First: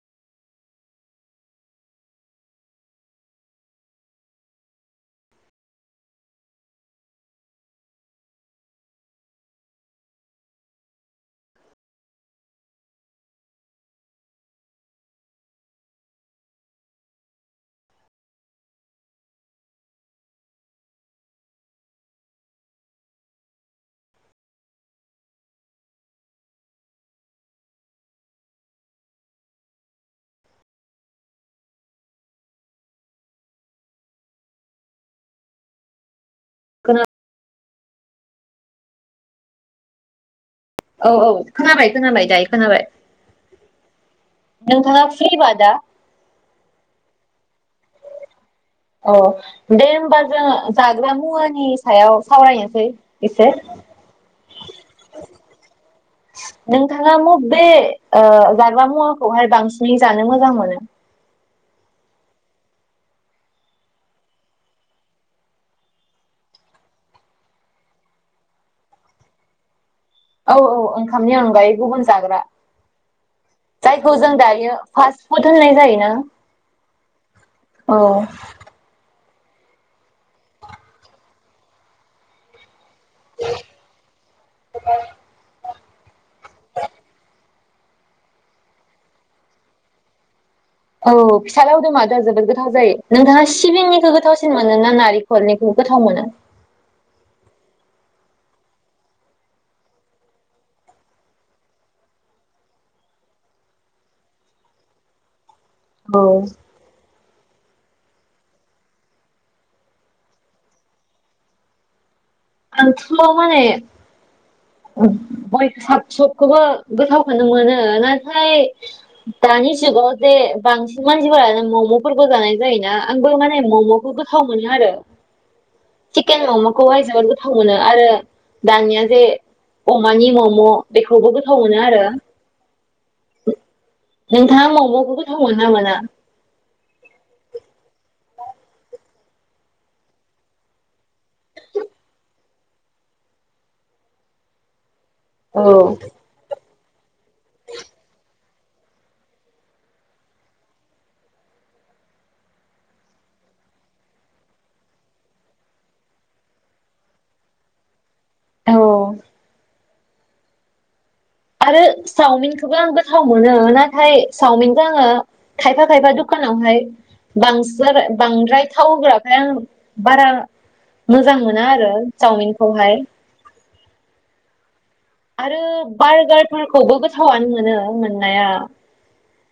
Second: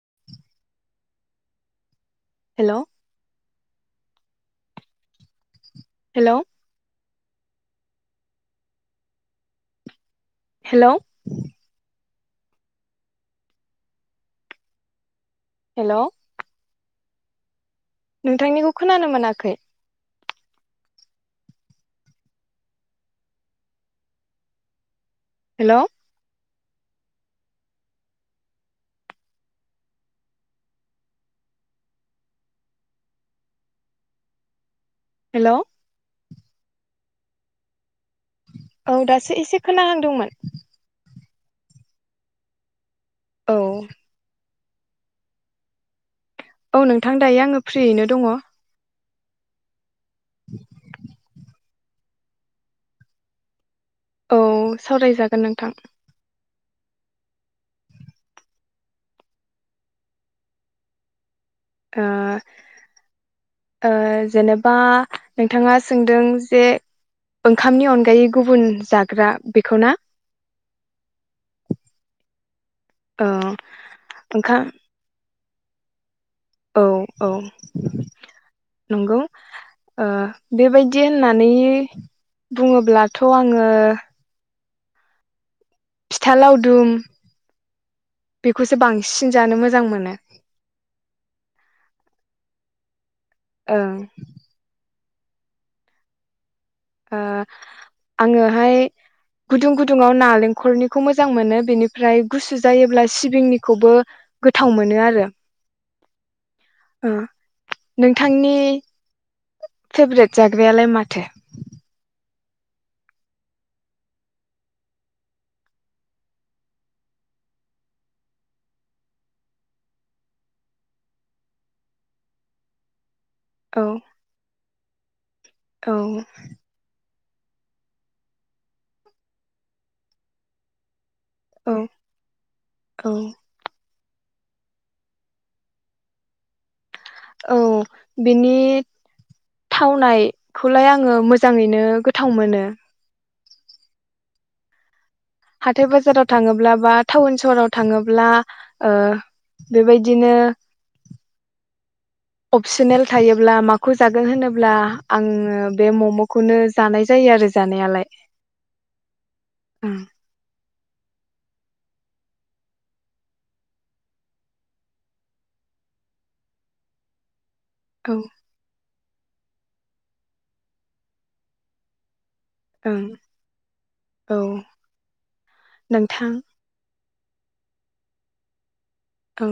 [inaudible] हेल'। Hello. Hello. Hello. नोंथांनिखौ खोनानो मोनाखै हेल'। हेल'। खोना औ दासो एसे खोनाहांदोंमोन औ औ खोनाबाय-खोनाबाय दायो खोनाबाय औ नोंथाङा फ्रि बा दा औ नोंथां दायो आङो फ्रियैनो दङ अ' दे होनबा जों जाग्रा मुवानि सायाव सावरायनोसै एसे औ सावरायजागोन नोंथां नोंथाङा म'बे ओ जाग्रा मुवाखौहाय बांसिनै जानो मोजां मोनो? ओ ओ जेनेबा नोंथाङा सोंदों जे ओंखामनि अनगायै गुबुन जाग्रा बेखौ ना? औ औ ओंखामनि अनगायै गुबुन जाग्रा ओ जायखौ जों ओंखाम दायो फार्स पुथो होननाय जायो ना औ औ नंगौ ओ बेबायदि होननानै बुङोब्ला थ' आङो [inaudible] फिथा लावदुम बेखौसो बांसिन जानो मोजां मोनो। औ फिथा लावदुमा दा जोबोद गोथाव जायो। नोंथाङा ओं सिबिंनिखौ गोथावसिन मोनो ना नारि खरनिखौ गोथाव मोनो ओ आङोहाय गुदुं गुदुङाव नालेंखलनिखौ मोजां मोनो बेनिफ्राय गुसु जायोब्ला सिबिंनिखौबो गोथाव मोनो आरो। औ। ओ नोंथांनि फेभ्रेट जाग्रायालाय माथो? [unintelligible] माने गय साब सबखौबो गोथावखौनो मोनो। नाथाय दानि जुगाव जे बांसिन मानसिफोरानो ममफोरबो जानाय जायोना। आंबो माने औ ममखौ गोथाव मोनो आरो। औ चिकेन ममखौहाय जोबोर गो गोथाव मोनो आरो दानिया जे अमानि मम बेखौबो गोथाव औ मोनो आरो। औ नोंथाङा ममखौ गोथाव मोनो ना मोना? औ बिनि थावनायखौलाय आङो मोजाङैनो गोथाव मोनो। औ हाथाय बाजाराव थाङोब्ला बा टाउन सहराव थाङोब्ला ओ बेबायदिनो अपसनेल थायोब्ला माखौ जागोन होनोब्ला आङो बे ममखौनो जानाय जायो आरो जानायालाय। औ। उम आरो सावमिनखौबो आं गोथाव मोनो। नाथाय सावमिनखौ आङो खायफा खायफा दखानावहाय बां औ [unintelligible] बांद्राय थावहोग्रा ओमफ्राय आं बारा मोजां मोना आरो चावमिनखौहाय। ओं औ। आरो नोंथां बारगारफोरखौबो गोथा गोथावानो मोनो मोननाया। औ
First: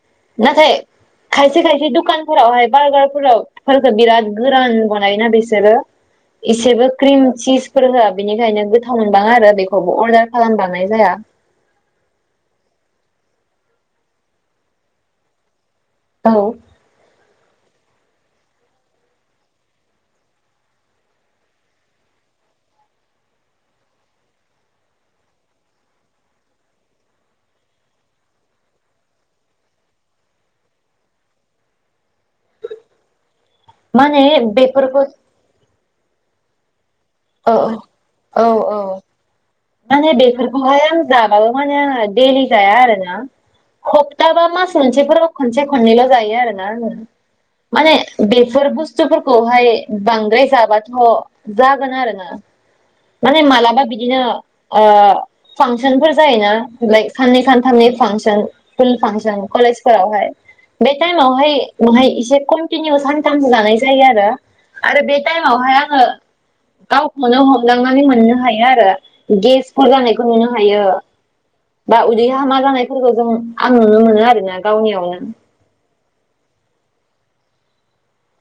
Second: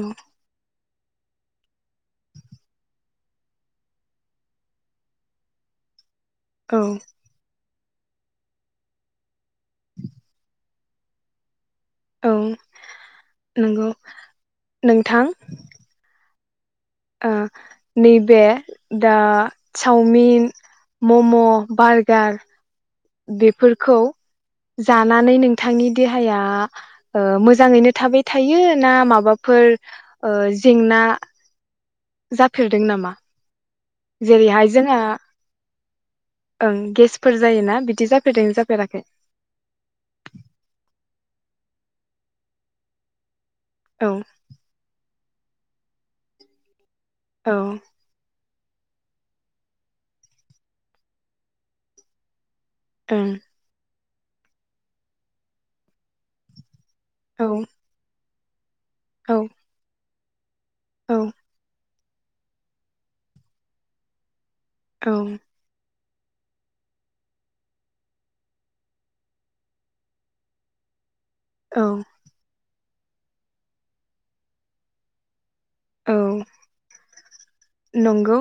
नाथाय खायसे खायसे दखानफोरावहाय बारगारफोराव फोरखो बिराद गोरान बनायोना बिसोरो औ इसेबो क्रिम चिज फोर होआ। बेनिखायनो गोथाव मोनबाङा आरो बेखौबो अर्डार खालामबांनाय जाया। औ नोंगौ नोंथां औ। ओ नैबे दा चावमिन, मम, बारगार बेफोरखौ जानानै नोंथांनि देहाया ओ मोजाङैनो थाबाय थायो ना माबाफोर ओ जेंना जाफेरदों नामा? माने जेरैहाय जोंहा बेफोरखौ ओं गेस फोर औ जायोना बिदि औ जाफेरदोंना औ जाफेराखै? माने बेफोरखौहाय आं जाबाबो माने आङो दैलि जाया आरोना औ खफथा बा मास मोनसेफोरल' खनसे खननैल' जायो आरोना आङो। औ माने बे फोर बुस्थुफोरखौहाय बांद्राय जाबाथ' जागोन आरोना ओं माने मालाबा बि दिनो ओ फांसनफोर जायोना लाइक साननै औ सानथामनि फांसन फुल औ फांसन कलेजफोरावहाय बे टाइमावहाय बेहाय इसे कन्टिनिउ सानथामसो जानाय जायो आरो आरो औ बे टाइमावहाय आङो गावखौनो हम दांनानै मोननो हायो आरो गेसफोर जानायखौ नुनो हायो। बा औ उदि हामाजानाय फोरखौ जों आं नुनो मोनो आरोना गावनियावनो। औ नंगौ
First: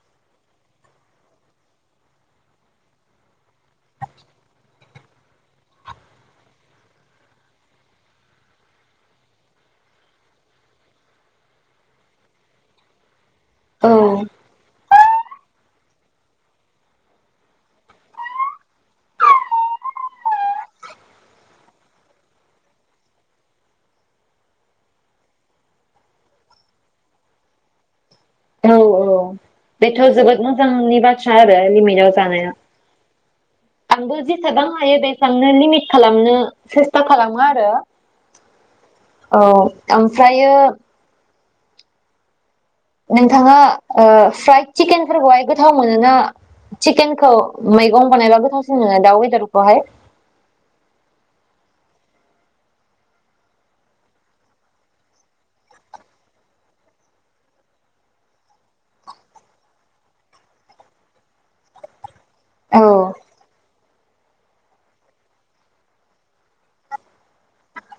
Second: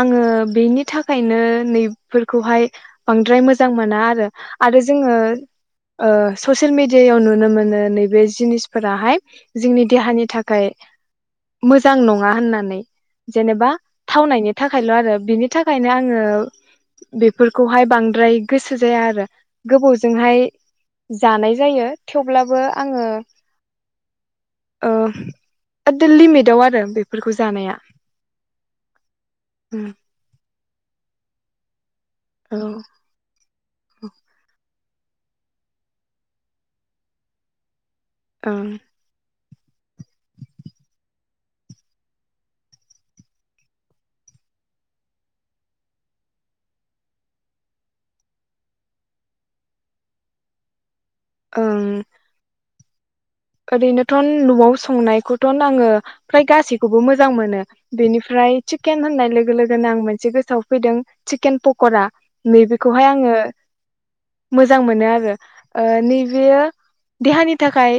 आङो बेनि थाखायनो नैफोरखौहाय बांद्राय मोजां मोना आरो आरो जोङो ससियेल मेडियायाव नुनो मोनो नैबे जिनिसफोराहाय जोंनि देहानि थाखाय मोजां नङा होननानै जेनेबा औ थावनायनि थाखायल आरो बिनि थाखाय बेनि थाखायनो आङो बेफोरखौहाय बांद्राय गोसो जाया आरो गोबावजोंहाय जानाय जायो थेवब्लाबो आङो ओ एदम लिमिद दाउ आरो बेफोरखौ जानाया औ औ बेथ जोबोद मो जांनि बाथ्रा आरो लिमिटयाव जा जानाय औ आंबो जिसेबां हायो बेखौनो लिमिट खालामनो सेस्था खालामो आरो। ओं। औ ओमफ्रायो नोंथाङा ओ फ्राइद चिकेनफोरखौहाय गोथाव मोनो ना चिकेनखौ मैगं बानायबा गोथावसिन मोनो दाउ वेदारखौहाय ओं। ओरैनोथ नआव संनायखौथ आङो फ्राय गासैखौबो मोजां मोनो बेनिफ्राय। चिकेन होननाय लोगो लोगोनो आं मोनसे गोसोआव फैदों चिकेन पकरा औ नैबेखौहाय आङो मोजां मोनो आरो ओ नैबेयो देहानि थाखाय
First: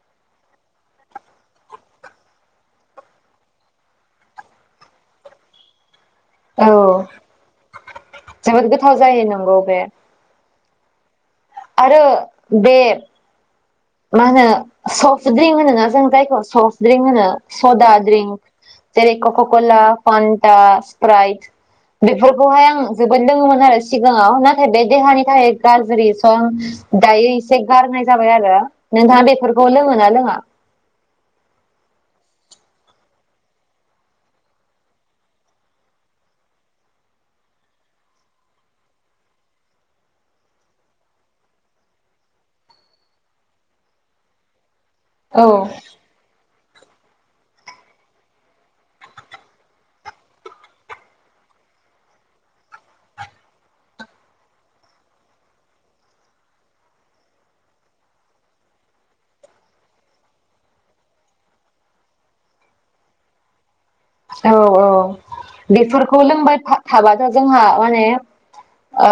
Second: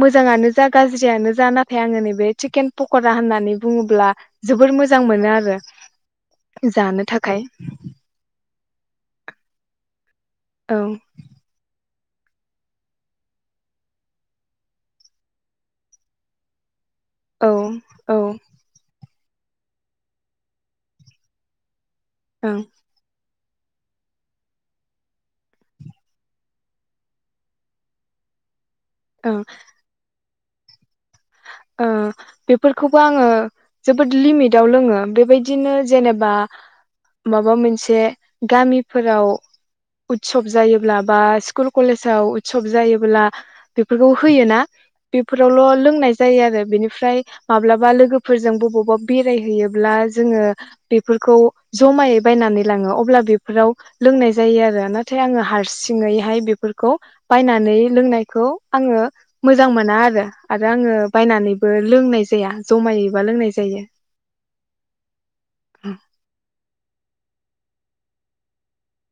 मोजाङानो जा गाज्रियानो जा नाथाय आङो नैबे चिकेन पक'रा होननानै बुङोब्ला जोबोर मोजां मोनो आरो। औ जानो थाखाय जोबोद गोथाव जायो नोंगौ बे औ। आरो बे मा होनो सफ्ट ड्रिंक होनोना जों जायखौ सफ्ट ड्रिंक न औ सदा औ ड्रिंक जेरै कका कला फान्टा सिप्राइट ओं बेफोरखौहाय आं जोबोद लोङोमोन। आरो सिगाङाव नाथाय बे देहानि थाखाय गाज्रि स दायो एसे गारनाय जाबाय आरो नोंथाङा ओं बेफोरखौ लोङोना लोङा? बेफोरखौबो आङो जोबोद लिमिटाव लोङो बेबायदिनो जेनेबा माबा मोनसे गामिफोराव उत्सब जायोब्ला बा स्कुल कलेजाव उत्सब जायोब्ला बेफोरखौ होयो ना? औ बेफोरावल' लोंनाय आरो बेनिफ्राय माब्लाबा लोगोफोरजों बबावबा बेरायहैयोब्ला जोङो बेफोरखौ जमायै बायनानै लाङो अब्ला बेफोराव लोंनाय जायो आरो नाथाय आङो हारसिङैहाय बेफोरखौ बायनानै लोंनायखौ आङो मोजां मोना आरो आङो बायनानैबो लोंनाय जाया जमायैबा लोंनाय जायो औ औ बेफोरखौ लोंबाय थाबा जोंहा माने ओ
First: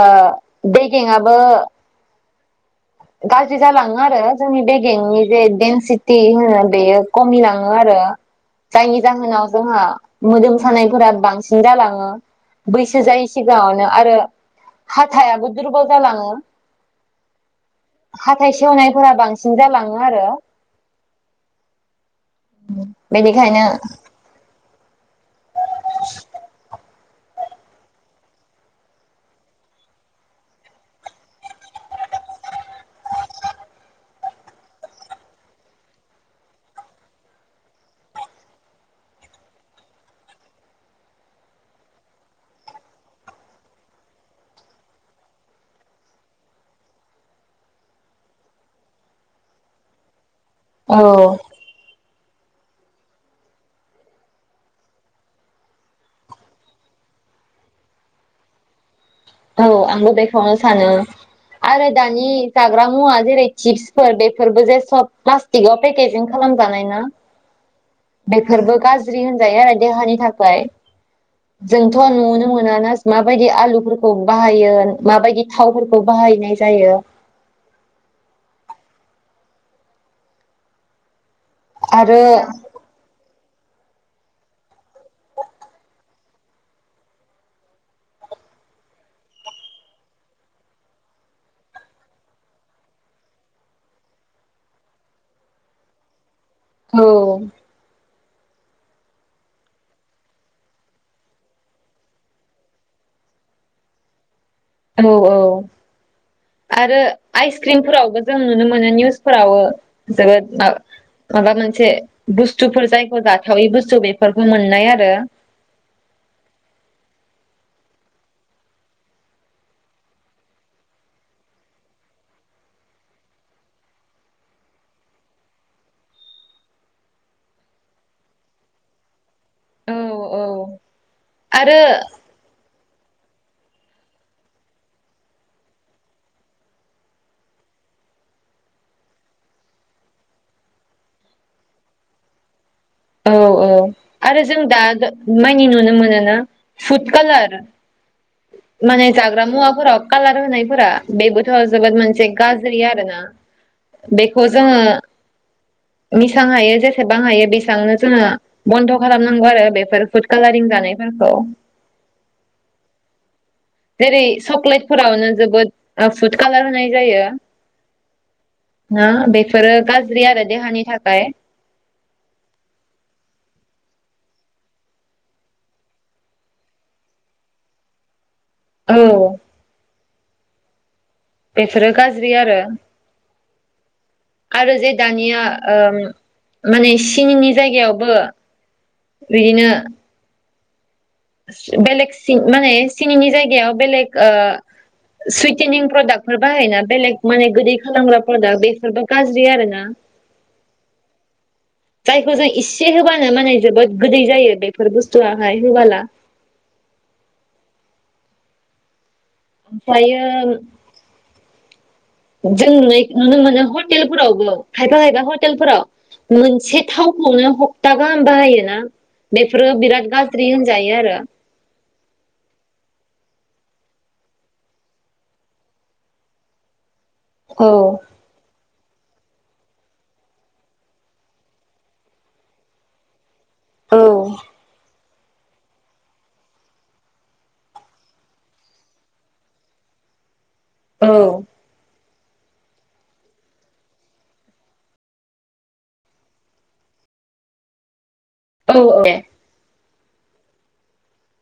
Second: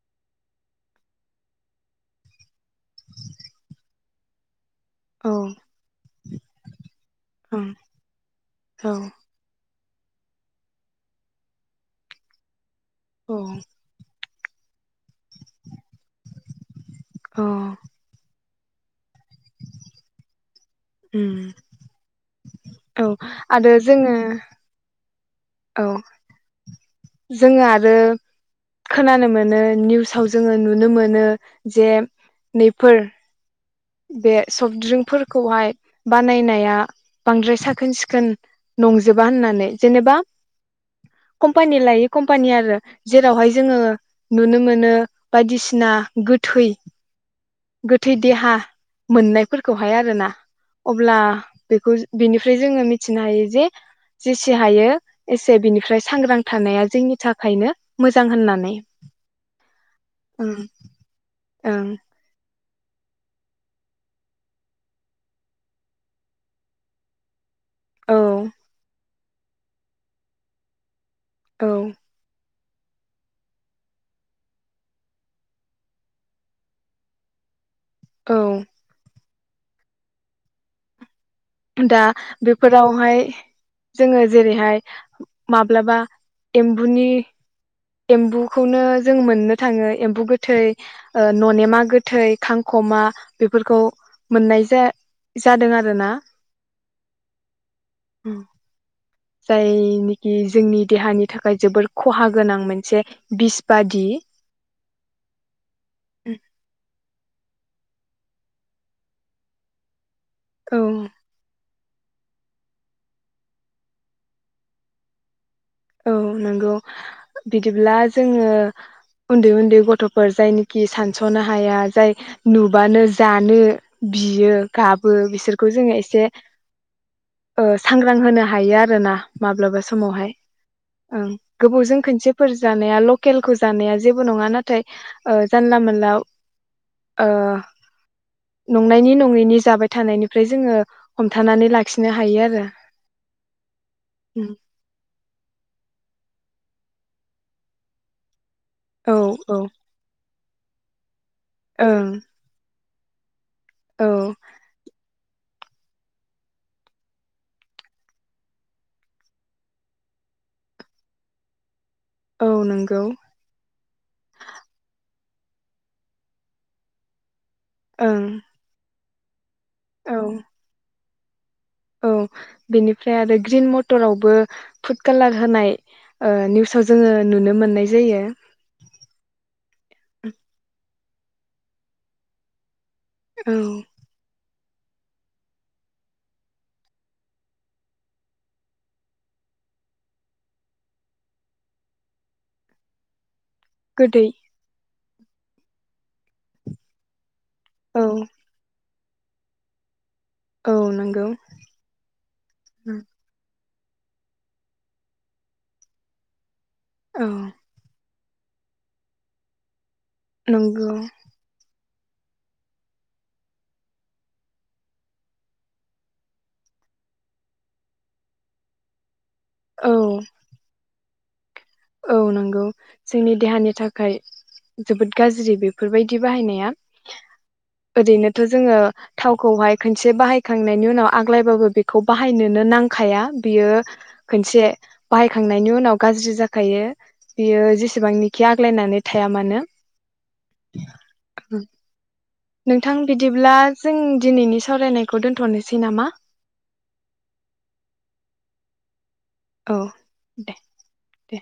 बेगेङाबो गाज्रि जालाङो आरो जोंनि बे बेंनि औ जे देनसिटि होनो बेयो खमिलाङो आरो औ जायनि जाहोनाव जोंहा मोदोम सानायफोरा बांसिन जालाङो बैसो जायै औ सिगाङावनो आरो हा थायाबो दुरबल जालाङो अ हाथाय सेवनायफोरा बांसिन जालाङो आरो ओम औ बेनिखायनो आरो जोङो औ जोङो आरो खोनानो मोनो निउसाव जोङो नुनो मोनो जे नैफोर बे सफ्टड्रिंकफोरखौहाय बानायनाया बांद्राय साखोन सिखोन नंजोबा होननानै जेनेबा कम्पानि लायै कम्पानि आरो जेरावहाय जोङो नुनो मोनो बायदिसिना गोथै गोथै देहा मोननायफोरखौहाय आरोना औ अब्ला बेखौ बिनिफ्राय जोङो मिथिनो हायो जे जेसे हायो एसे बिनिफ्राय सांग्रां थानाया जोंनि थाखायनो मोजां होननानै औ आंबो बेखौनो ओं सानो ओं आरो दानि जाग्रा मुवा जेरै चिपसफोर बेफोरबो जे सब प्ला-'स्टिकाव पेकेजिं खालामजानाय ना औ बेफोरबो गाज्रि गाज्रि होनजायो आरो देहानि थाखाय औ जोंथ' आरो मायदि आलु खौ बाहायो माबायदि थावफोरखौ बाहायनाय जायो। औ। दा आरो बेफोरावहाय जोङो जेरैहाय माब्लाबा एम्बुनि एम्बुखौनो जों मोननो थाङो एम्बु गोथै ओ ननेमा गोथै खांख'मा बेफोरखौ मोननाय जा जादों आरोना? औ। उम। जायनिखि जोंनि देहानि थाखाय जोबोर खहा गोनां मोनसे बिस बादि औ औ आरो आइस क्रिमफोरावबो जों नुनो मोनो निउसफोरावबो जोबोद मा औ माबा मोनसे से बुस्थुफोर जायखौ जाथावै बुस्थु बेफोरखौ मोननाय आरो। औ नंगौ बिदिब्ला जोङो उन्दै उन्दै गथ'फोर जायनिखि सानस'नो हाया जाय नुबानो जानो बियो गाबो बिसोरखौ जोङो एसे ओ सांग्रां होनो हायो आरोना? माब्लाबा औ समावहाय औ ओं आरो गोबावजों खनसेफोरजों जानाया लकेलखौ जानाया जेबो नङा नाथाय ओ जानला मोनला ओ नंनायनि नङैनि जाबाय थानायनिफ्राय जोङो हमथानानै लाखिनो हायो आरो। औ औ आरो उम जों दा मै न नुनो मोनो ना फुद कालार माने औ जाग्रा औ मुवाफोराव खालार होनायफोरा बेबोथ जोबोद ओं मोनसे गाज्रि आ ना औ बेखौ जोङो बेसेबां हायो जेसेबां हायो बेसेबांनो जोङो बन्द' खालामनांगौ आरो बेफोर फुद कालारिं जानायफोरखौ औ नंगौ। जेरै सकलेटफोरावनो जोबोद फुद कालार होनाय जायो। ओं। ना बे बेफोरो औ गाज्रि आरो देहानि थाखा आय औ बेनिफ्राय आरो ग्रिन मटरावबो फुड कालार होनाय ओ निउसाव जोङो नुनो मोननाय जायो। औ। [inaudible] बेफोरो गाज्रि आरो औ। आरो जे दानिया ओ माने सिनिनि जायगायावबो बिदिनो बेेलेग सि माने सिनिनि जायगा याव बेलेक गोदै सुइटेनिं प्रदाक्टफोर बाहायोना बेलेग माने गोदै औ खालामग्राफोर दा बेफोरबा गाज्रि आरोना? औ नंगौ। जायखौ जों इसे होबानो माने जोबोद गोदै जायो बेफोर बुस्थुआहाय होबोला। औ। फायो नंगौ जों नुइ नुनो मोनो हटेलफोरावबो खायफा खायफा हटेलफोराव मोनसे थावखौनो हप्ता गाहाम बाहायोना? बेफोरो औ बिराद गाज्रि होनजायो आरो। औ नंगौ जोंनि देहानि थाखाय जोबोद गाज्रि बेफोरबायदि बाहायनाया। औ ओरैनोथ' जोङो थावखौहाय खनसे बाहायखांनायनि उनाव आग्लायबाबो बेखौ बाहायनोनो नांखाया। बियो औ खोनसे बाहायखांनायनि उनाव गाज्रि जाख खायो बियो जेसेबांनिखि आग्लायनानै थाया मानो। औ नोंथां बिदिब्ला जों दिनैनि सावरायनायखौ दोन्थ'नोसै नामा? औ औे औ दे दे।